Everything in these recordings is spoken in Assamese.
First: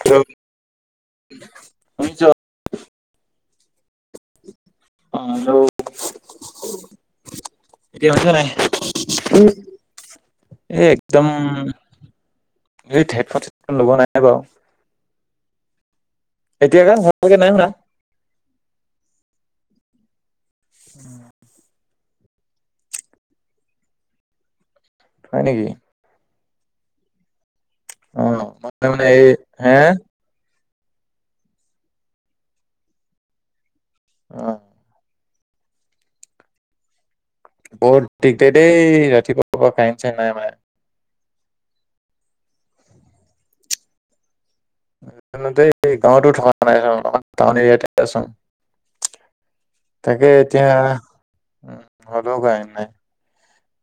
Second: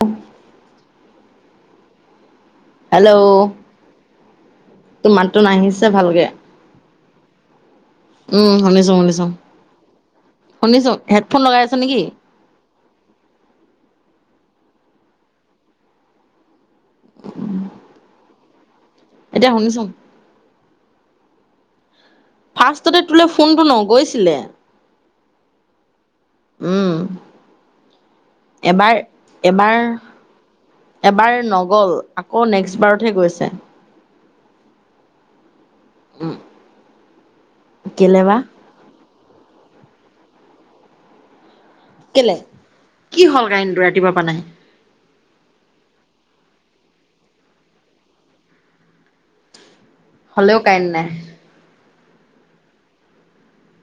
কিহ'ল শুনিছ? হেল্ল', তোৰ অ মাতটো হেল্ল' নাহিছে ভালকে [inaudible] এতিয়া শুনিছ নাই? উম শুনিছো শুনিছো এ শুনিছো একদম হেডফোন লগাই আছ নেকি হেইট হেডফোন -চেডফোন লগোৱা নাই বাৰু। এতিয়া কা ভালকে নাইশুনা? এতিয়া শুনিছোঁ। [inaudible] ফাৰ্ষ্টতে তোৰলে ফোনটো নগৈছিলে। হয় নেকি? উম, অ মই মানে এবাৰ- এই হে এবাৰ এবাৰ নগল আকৌ নেক্সটবাৰতহে গৈছে। অহ উম বহুত কেলে বা দিগদাৰি দেই ৰাতিপুৱা পৰা কাৰেন- চাৰেন নাই আমাৰ ইয়াত। কেলে কি হ'ল কাৰেণ্টটো ৰাতিপুৱা পৰা নাই? [unintelligible] গাঁৱতো থকা নাই [unintelligible] টাউন এৰিয়াতে আছো। তাকে হ'লেও এতিয়া কাৰেণ্ট নাই ঘৰটো কাৰেণ্ট নাই।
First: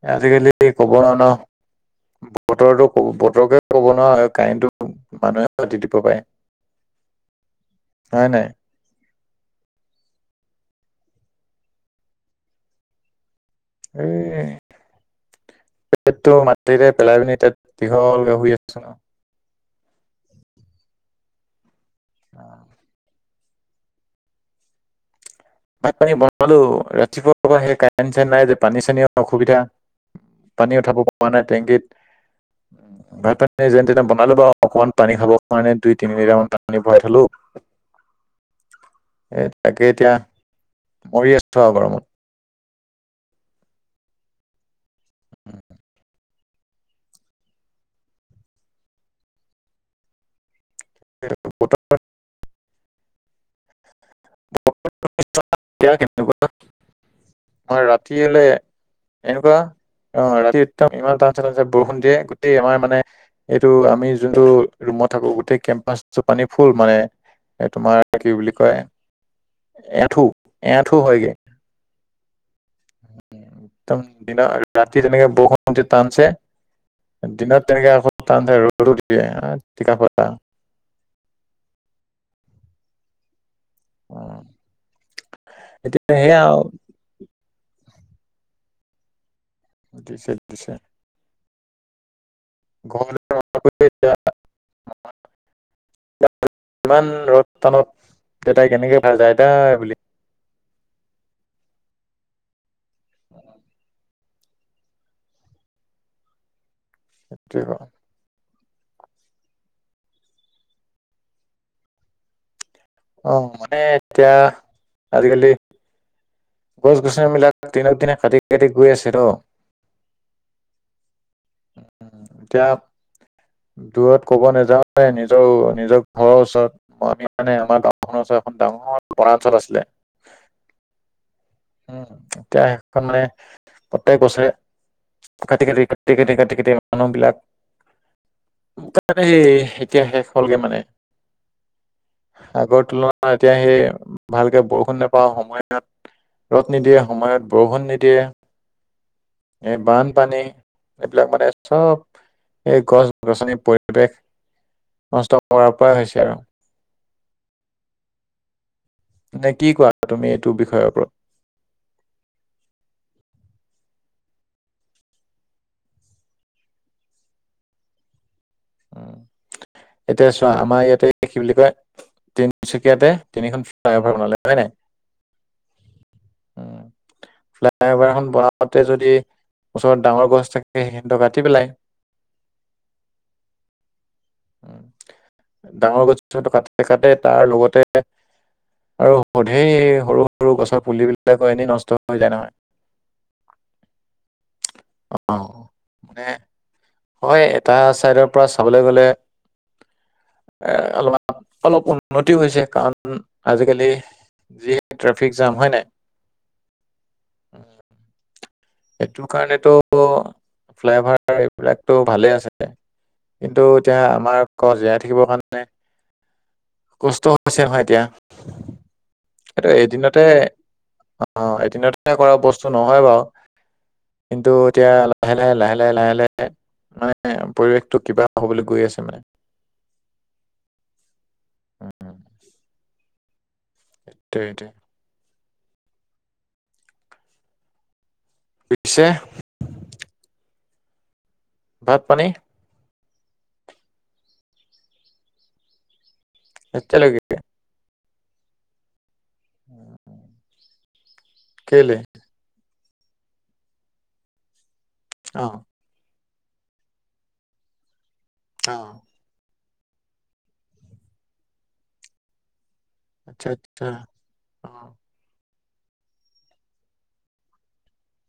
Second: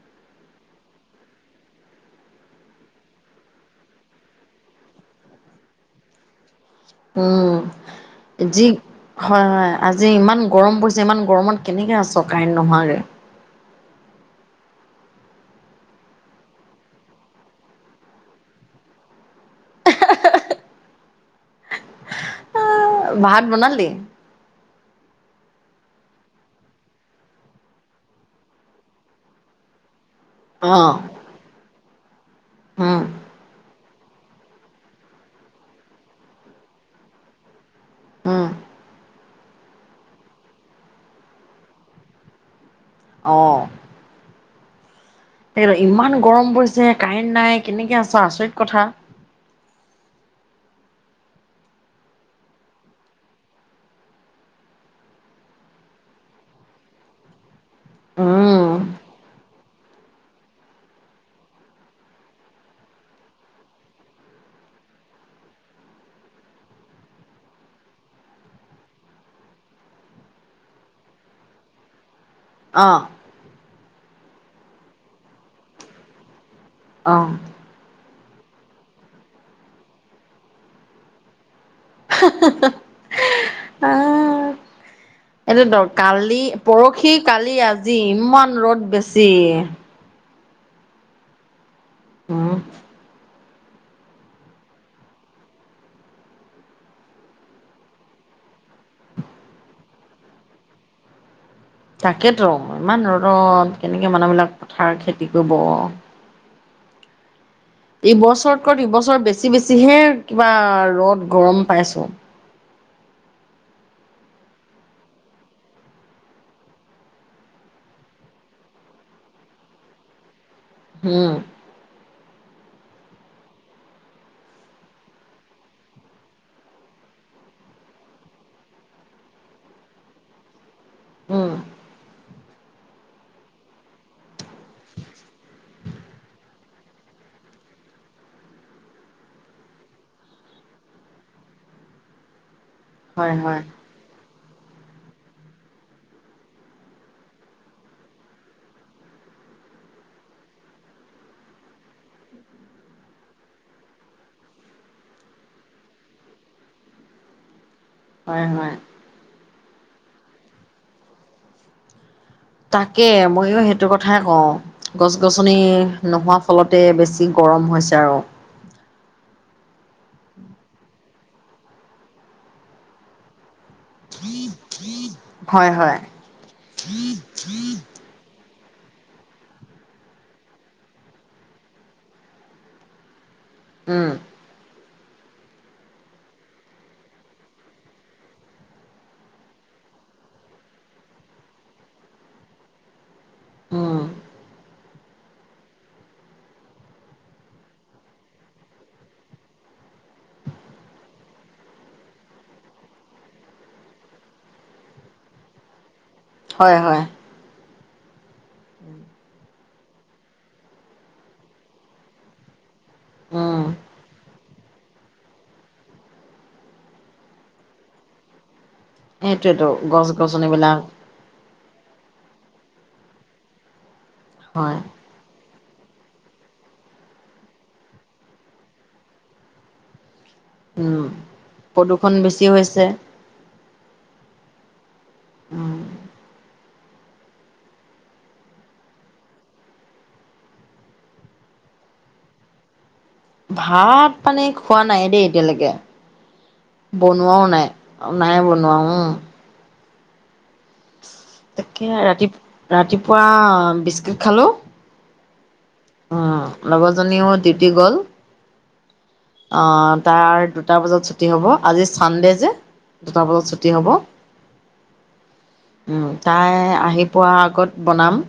এ আজিকালি কব নোৱাৰো ন' বতৰো কব বতৰকে ক'ব নোৱাৰা হয় কাৰেণ্টটো মানুহে কাটি দিব পাৰে। উম, হয় নাই যি হয় -হয় আজি ইমান গৰম পৰিছে ইমান গৰমত কেনেকৈ আছ কাৰেণ্ট নোহোৱাকে? হে পেটটো মাটিতে পেলাই পিনি দীঘলকে শুই আছো। [unintelligible] অহ ভাত বনালি? ভাত পানী বনালো ৰাতিপুৱাৰ পৰা সেই কাৰেণ্ট- চাৰেণ্ট নাই যে পানী চানীও অসুবিধা অ পানী উঠাব পৰা নাই টেংকীত। উম ভাত পানী যে নে বনালো বাও অকণমান পানী খাব কাৰণে দুই -তিনি লিটাৰ মান পানী ভৰাই থলো উম এ তাকে এতিয়া মৰি আছো আৰু গৰমত। অ', হেইবা ইমান গৰম পৰিছে কাৰেণ্ট নাই কেনেকে আছ আচৰিত কথা। [unintelligible] [unintelligible] আমাৰ ৰাতি হলে উম এনেকুৱা অহ, ৰাতি একদম ইমান টানচে- টানচে বৰষুণ দিয়ে গোটেই আমাৰ মানে এইটো আমি যোনটো ৰুমত থাকো গোটেই কেম্পাচটো পানী ফুল মানে এ তোমাৰ কি বুলি কয় এথু- এথু হয়গে। অহ একদম দিনত ৰাতি তেনেকে বৰষুণ টানছে অ' দিনত তেনেকে আক টানচে ৰ'দ ও দিয়ে টিকা ফটা। হা- হা- হা হম এইটোটো কালি পৰখি, কালি, আজি ইমান ৰ'দ বেছি। দিছে -দিছে। উম [unintelligible] ইমান ৰদ টানত দেতাই কেনেকে [unintelligible] এই বুলি [inaudible] তাকে তো ইমান ৰ'দত কেনেকে মানুহবিলাক পথাৰ খেতি কৰিব সেইটোৱে কওঁ ইবছৰতক- ইবছৰ বেছি -বেছিহে কিবা ৰ'দ -গৰম পাইছো। অহ, মানে এতিয়া আজিকালি গছ -গছনি বিলাক দিনক দিনে কাটি -কাটি গৈ আছে ন', হুম [unintelligible] দূৰত ক'ব নেযাওঁ নিজৰ- নিজৰ ঘৰৰ ওচৰত আমি মানে আমাৰ গাওখনৰ ওচৰত এখন ডাঙৰ বনাঞ্চল আছিলে [inaudible] উম, এতিয়া সেইখন মানে প্ৰতেক বছৰে কাটি -কাটি -কাটি - কাটি - কাটি - কাটি মানুহ বিলাক তাত হে এতিয়া শেষ হ'লগে মানে। আগৰ তুলনাত হয় এতিয়া হয় সেই ভালকে বৰষুণ নেপাওঁ সময়ত। ৰ'দ নিদিয়ে সময়ত বৰষুণ নিদিয়ে। এই বানপানী এইবিলাক মানে চব এই গছ গছনিৰ পৰিৱেশ নষ্ট কৰাৰ পৰাই হৈছে আৰু। হয় হয়। নে কি কোৱা তুমি এইটো বিষয়ৰ ওপৰত? তাকে ময়ো সেইটো কথাই কওঁ গছ-গছনি নোহোৱা ফলতে বেছি গ গৰম হৈছে আৰু। উম, এতিয়া চোৱা আমাৰ ইয়াতে কি বুলি কয় তিনচুকীয়াতে তিনিখন ফ্লায় অভাৰ বনালে হৈ নাই? হয় হয় উম, ফ্লায় অভাৰ খন বনাও তে যদি ওচৰত ডাঙৰ গছ থাকে সেইখিনিতো কাটি পেলাই। [inaudible] ডাঙৰ গছ কাটে কাটে তাৰ লগতে আৰু ধেৰ সৰু সৰু গছৰ পুলিবিলাকো এনেই নষ্ট হৈ যায় নহয়। উম অ' মানে হয় এটা চাইডৰ পৰা চাবলে গলে এ অলপ অলপ উন্নতি হৈছে কাৰণ আজিকালি যিহে ট্ৰাফিক জাম হয় নাই? হয় হয়। এইটো কাৰণেতো ফ্লায় অভাৰ এইবিলাকতো ভালে আছে। উম কিন্তু এতিয়া আমাৰ ক জীয়াই থাকিবৰ কাৰণে কষ্ট হৈছে হয় এতিয়া। সেইটোৱেতো এ গছ এদিনতে গছনিবিলাক অ' এদিনতে কৰা বস্তু নহয় বাৰু। কিন্তু হয় এতিয়া লাহে লাহে লাহে লাহে লাহে লাহে মানে পৰিৱেশটো কিবা হ'বলৈ গৈ আছে মানে। উম, প্ৰদূষণ বেছি হৈছে। সিটোৱে সিটোৱে। উম। পিছে ভাত-পানী? ভাত মানে খোৱা নাই দেই এতিয়ালৈকে, এতিয়ালৈকে বনোৱাও নাই। নাই বনোৱা, উম। উম, তাকে কেলে ৰাতি - ৰাতিপুৱা বিস্কুট খালোঁ। অ'। উ, লগৰজনীও ডিউটি গ'ল। অ'। অ তাৰ দুটা বজাত ছুটি হ'ব আজি চানডে যে। দুটা আচ্ছা বজাত ছুটি আচ্ছা হ'ব। অ উম, তাই আহি পোৱা আগত বনাম।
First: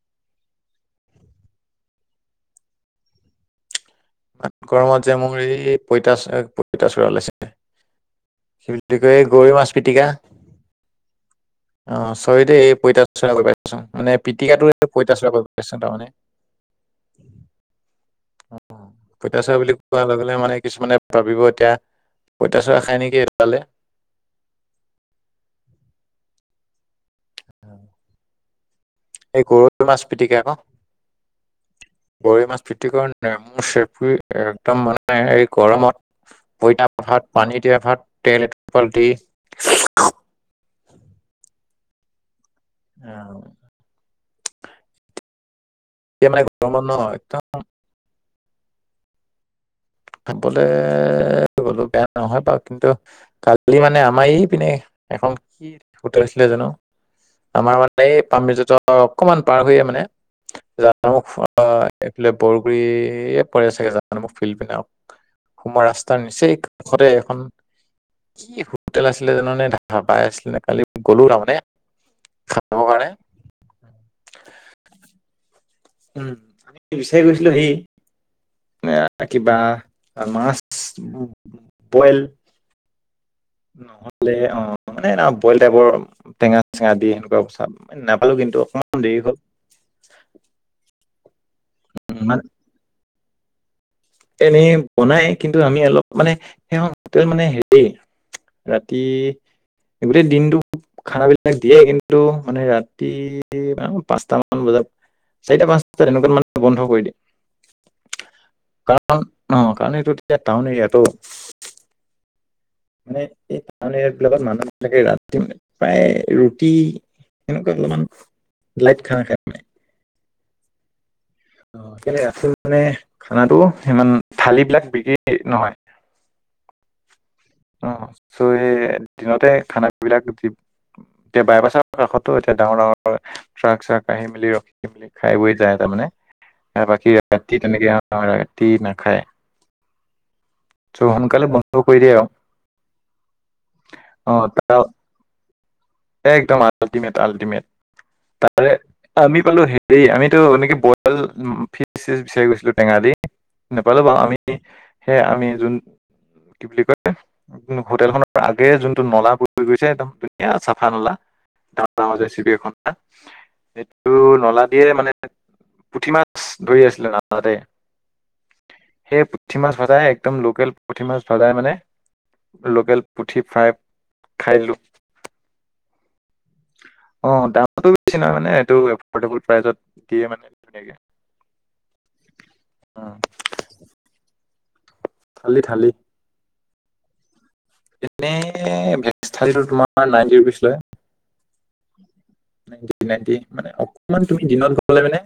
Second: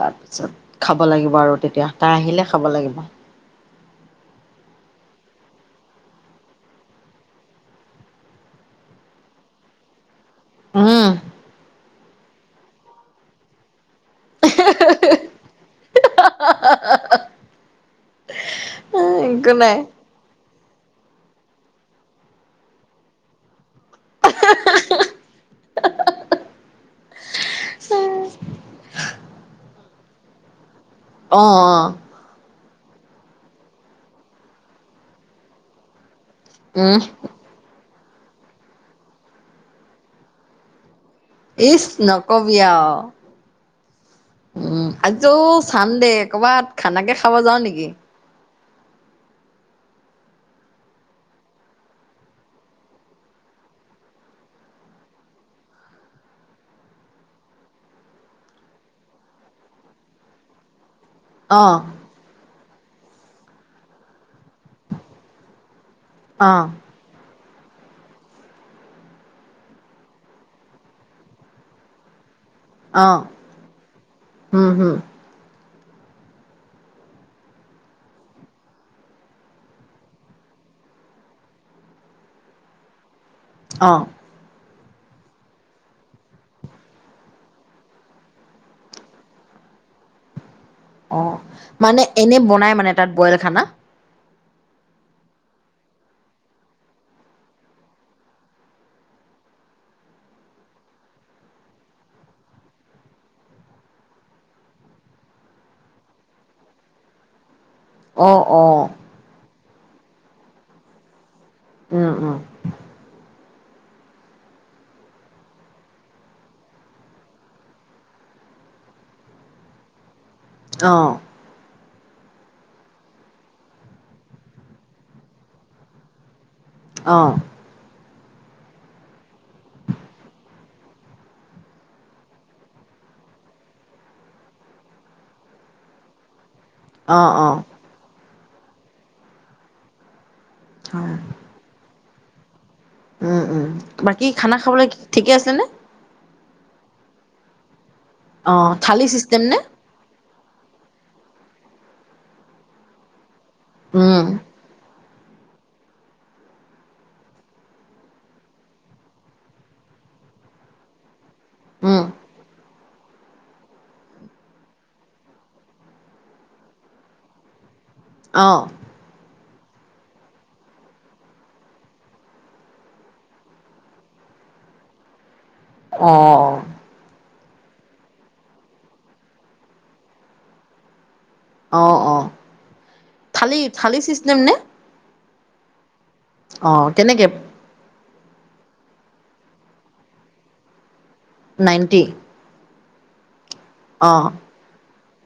তাৰপিছত খাব লাগিব আৰু তেতিয়া তাই আহিলে খাব লাগিব। গৰমত যে মোৰ এই পঁইতাচ - পঁইতাচোৰা ওলাইছে। কি বুলি কয় গৰৈ মাছ পিটিকা। উম। অ' চৰি দেই এই [unintelligible] মানে পিটিকাটোৱে পঁইতাচোৰা কৈ পাইছোঁ তাৰ মানে। একো পঁইতাচোৰা বুলি নাই কোৱা লগে লগে মানে কিছুমানে ভাবিব এতিয়া পঁইতাচোৰা খায় নেকি সেইফালে। [unintelligible] [inaudible] এই গৰৈ মাছ পিটিকা আকৌ। অ', অ'। [unintelligible] নেমু চেপি একদম মানে এই গৰমত পইতা উম ভাত পানী দিয়া ভাত। নে পালটি। ইচ নকবি আ উম আজৌ চাম দেই এতিয়া মানে কৰ'ৰবাত গৰমত ন খানাকে খাব যাও একদম নেকি? খাবলৈ গ'লো বেয়া নহয় বাৰু কিন্তু কালি মানে আমাৰ ই পিনে। এখন কি হোটেল আছিলে জানো? আমাৰ মানে এই পামজত অকমান পাৰ হৈয়ে মানে। মোক অ এইফালে বৰগুৰিয়ে পৰে চাগে জান মোক ফিল্ড পিনে। সোমোৱা ৰাস্তাৰ অ নিচেই কাষতে এখন। কি হোটেল আছিলে জানানে ধাপাই আছিলে নে কালি গ'লো তাৰমানে। খাবৰ কাৰণে আহ উম হম। উম আমি বিচাৰি গৈছিলো সি। এ কিবা মাছ বইল। অ নহলে অ মানে বইল টাইপৰ টেঙা চেঙা দি সেনেকুৱা নাপালো কিন্তু অকণমান দেৰি হ'ল। অ মানে এনে বনাই মানে তাত বইল খানা। এনেই বনাই কিন্তু আমি অলপ মানে সেই মানে হেৰি। ৰাতি গোটেই দিনটো খানাবিলাক দিয়ে কিন্তু মানে ৰাতিান পাঁচট মান বজাত। চাৰিটা পাঁচটা তেনেকুৱাত মানে বন্ধ কৰি দিয়ে। অ অ। কাৰণ অ কাৰণ এইটো তেতিয়া টাউন এতিয়াতো। উম উম মানে এই টাউন এৰিয়া বিলাকত মানুহ বিলাকে ৰাতি মানে প্ৰায় ৰুটি এনেুৱা অকমান লাইট খান কৰানে? আহ অ ৰা মানে খানাো সিমান থালি বিলাক বিক্ৰী নহয়। হয়। অ চ এই দিনতে খান বিলাক দি এতিয়া বাইপাছৰ কাষতো এতিয়া ডাঙৰ ডাঙৰট্ৰাক চাক আহি মেলি ৰখি মেলি খাই বৈ যায় তাৰ মানে। বাকী অ ৰা অ ৰাতি তেনেকে ৰাতি নাখায়। চ সোনকালে বন্ধ কৰি দিয়া আ আৰু। উম উম বাকী খানা খাবলৈ অ', ঠিকে আছে নে? একদম আল্টিমেট আল্টিমেট অ তাৰে থালি আমি চিষ্টেম নে পালো হেৰি আমি। এইটো এনেকে বইল ফিচ বিচাৰি গৈছিলো টেঙালি নাপালো বাৰ উম আমি। সেই আমি যোন কি বুলি কয় হোটেল খনৰ আগে যোনটো নলা ব গৈছে একদম ধুনীয়া চ ঠা নলা উম ডৰ ডৰেপ এখন সেইটো নলা দিয়ে মানে পুঠি মাছ ধৰি আছিল না তাতে। আহ পুঠি মাছ ভাতাই একদম লোকেল পুঠি মাছ ভজাই মানে। লোকেল পুঠি ফ্ৰাই খাইলোঁ। অ অ দামতটো বেছি নহ মানে এইটো এফৰ্ডেবল প্ৰাইজত দিয়ে মানে ধুনীয়াকে। অ অ অ, থালি, থালি চিষ্টেম নে? খালি, খালি অ কেনেকে। এনে ভে থালীটো তোমাৰ নাইনটি ৰুপিজ লয়। নাইনটি। নাইনটি মানে অকমান অ', তুমি দিনত। লে মানে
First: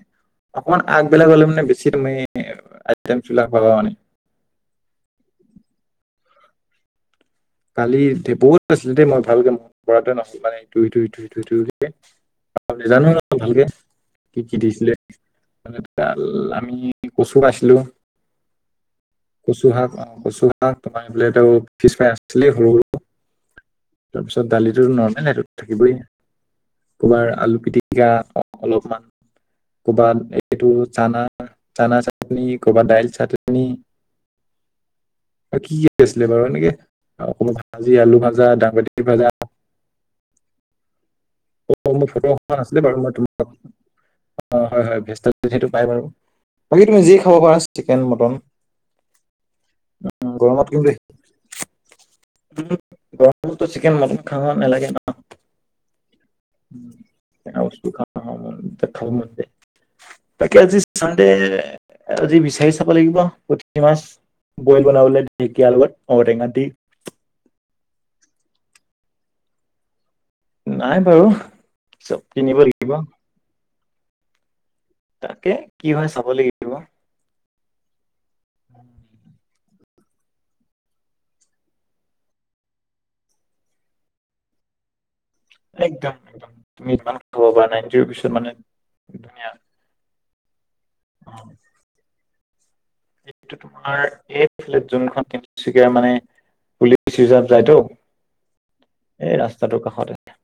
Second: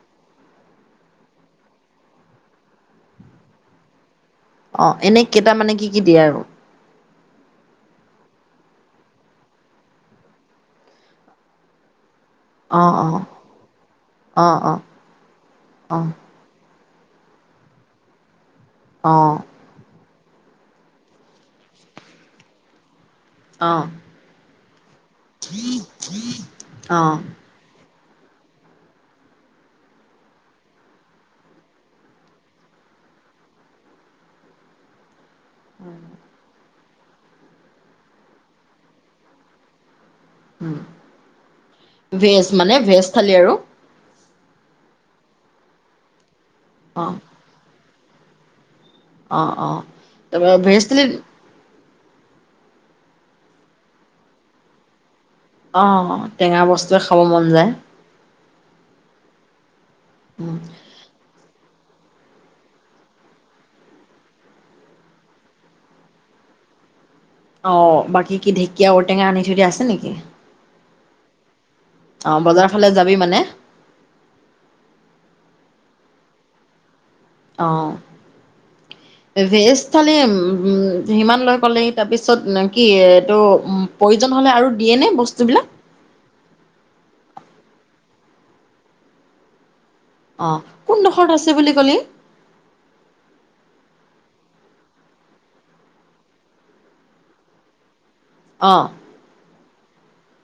অকমান আগবিলাক হলে মানে বেছি মানে আইটেম বিলাক পাবা মানে। অ এনে কেইটা মানে কি কি দিয়ে আৰু। কালি দে বহুত আছিলে দেই মই ভালকে মন পৰাটোৱে নাল মানে ইটো সটো ইটো সটো ইটো। অ', নজানো অ', ভালকে কি, কি অ', অ', দিছিলে অ', আমি। কচু আইছিলো অ', কচু শাক। বস্তু তোমাৰ বোলে পিছফাই আছিলেই সৰু সৰু অ', তাৰপিছত দালিো নৰ্মেল সেইটো থাকিবই অ', কবাৰ আলু পিটিক। গা অলপমান। কৰ'বাত এইটো চানা চানা চাটনি কৰ'ৰবাত দাইল চাটনি। কি কি আছিলে বাৰু এনেকে অকমান ভাজি আলু ভাজা দাংবতি ভাজা অ মোৰ ফটো ভেজ মানে ভেজ থালী আৰু। অ হয় হয় ভেজ সেইটো পাই বাৰু বাকী তুমি যি অ', খাব পাৰা চিকেন মটন। অ অ তাৰপ ভেজ গৰমো চিকেন মতন খাব নালাগে ন। অ', টেঙা বস্তুৱে খাব মন যায়। সু খ খাব? তাকাকে আজি ছানডে। আজি বিচাৰি চাব লাগিব পুঠি মাছ বইল বনাবলে ঢেকীয়াৰ লগত ঔটেঙা দি। অ বাকী কি ঢেকীয়া ঔটেঙা আনি থৈ দ আছে নেকি? নাই বাৰু চব অ', কিনিব বজাৰৰ ফালে লাগিব। যাবি মানে তাকে কি হয় চাব লাগিব। অ [unintelligible] কালি সিমান লৈ ক'লে তাৰপিছত কি এইটো প্ৰয়োজন হ'লে আৰু দিয়ে ন বস্তু? একদম, একদম তুমি মানে কব পাৰ নাই ইট পিছত মানে ধুনীয়া। অ কোনডোখৰত আছে বুলি কলে। সটো তোমাৰ এইফ যোনখন মানে। পুলিচ ৰিজাৰ্ভ যায়তো অ' এই ৰাস্তাটোৰ কাষত আছে।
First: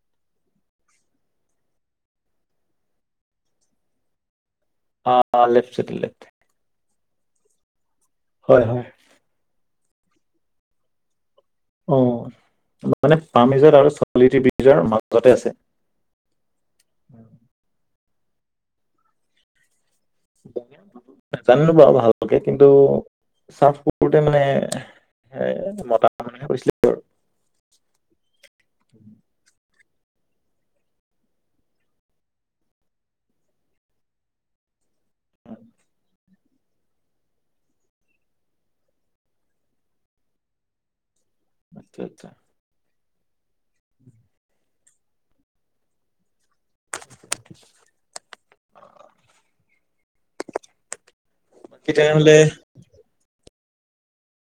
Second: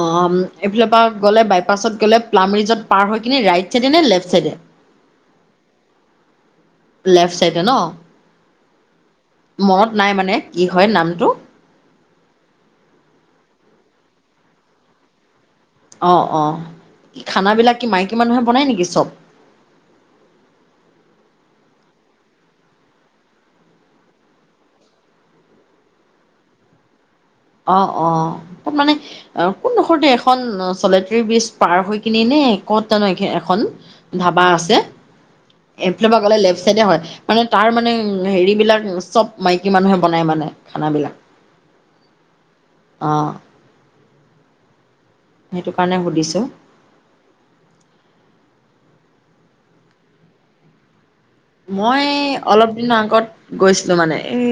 অ এইফালৰ পৰা গ'লে বাইপাছত গলে প্লামিজত পাৰ হয় কিনে ৰাইট চাইডে নে লেফট চাইডে। অ লেফ চাইডে লেফ চাই ছে ন। হয় হয়। মনত নাই মানে কি হয় নামটো। অহ, মানে পামেজৰ আৰু ছোৱালিটিবিজৰ মাজতে আছে। অ অ কি খানাবিলাক কি মাইকী মানুহে বনায় নেকি চব। াজানো বাৰু ভালকে কিন্তু চাৰফ কৰোতে মানে। সেয় মতা মানহে কৈছিলে আৰু অ অ ত মানে অ। কোন ডখৰতে এখন চলেটেৰী ব্ৰীজ পাৰ হৈ কিনি নে কতো এখন ধাবা আছে। এফ পাল। [unintelligible] হয় মানে তাৰ মানে হেৰি বিলাক চব মাইকী মানুহে বনাই মানে খানাবিলাক। আচ্ছা আত্ছা। আহ সেইটো কাৰণে সুধিছোঁ [unintelligible] বাকী মই তেনেহলে অলপ দিনৰ আগত গৈছিলো মানে এই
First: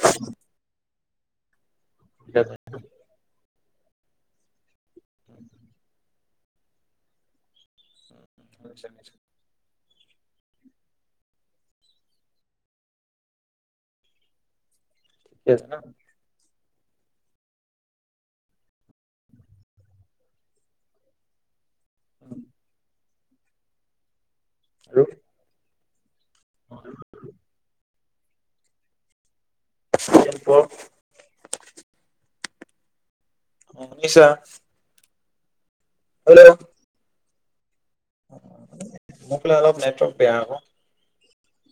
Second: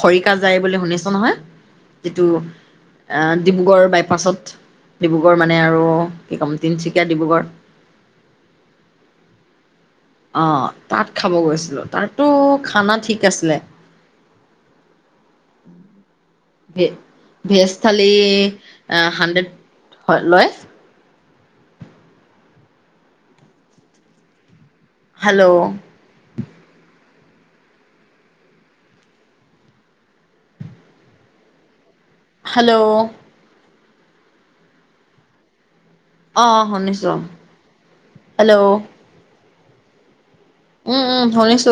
খৰিকা যাই বুলি শুনিছো। যিটো ডিব্ৰুগড় বাইপাছত। ডিব্ৰুগড় মানে আৰু কি ক'ম তিনিচুকীয়া ডিব্ৰুগড়। [unintelligible] আহ তাত খাব গৈছিলো তাতো খানা ঠিক আছিলে। ঠিকে আছে ন। ভে ভেজ থালি হানড্ৰেড হয় লয়। [inaudible] উম হেল্ল', হয়। [unintelligible] হেল্ল', অহ, শুনিছা? হেল্ল' অহ, শুনিছো হেল্ল', মানে অলপ নেটৱৰ্ক বেয়া উম হব। উম শুনিছো